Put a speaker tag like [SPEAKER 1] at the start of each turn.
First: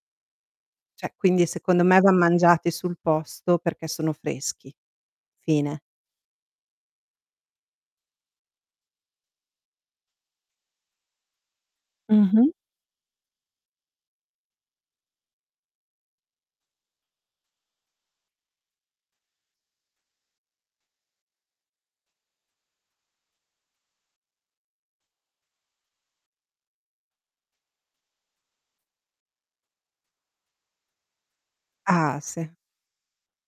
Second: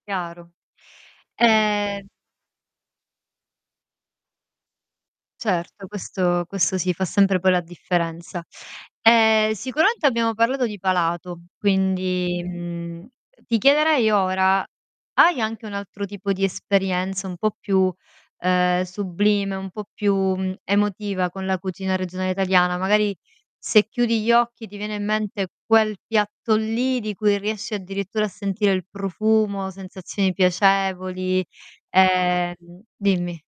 [SPEAKER 1] Chiaro,
[SPEAKER 2] Cioè, quindi secondo me
[SPEAKER 1] e
[SPEAKER 2] van mangiati sul posto perché sono freschi. Fine.
[SPEAKER 1] Certo, questo questo sì, fa sempre poi la differenza. Ehm, sicuramente abbiamo parlato di palato, quindi,
[SPEAKER 2] Mh-mh
[SPEAKER 1] mhmm, ti chiederei ora, hai anche un altro tipo di esperienza un po' più, uhm, sublime, un po' più, mhmm, emotiva con la cucina regionale italiana? Magari, se chiudi gli occhi ti viene in mente quel piatto lì di cui riesci addirittura a sentire il profumo, sensazioni piacevoli,
[SPEAKER 2] Ah, sì.
[SPEAKER 1] ehm Dimmi.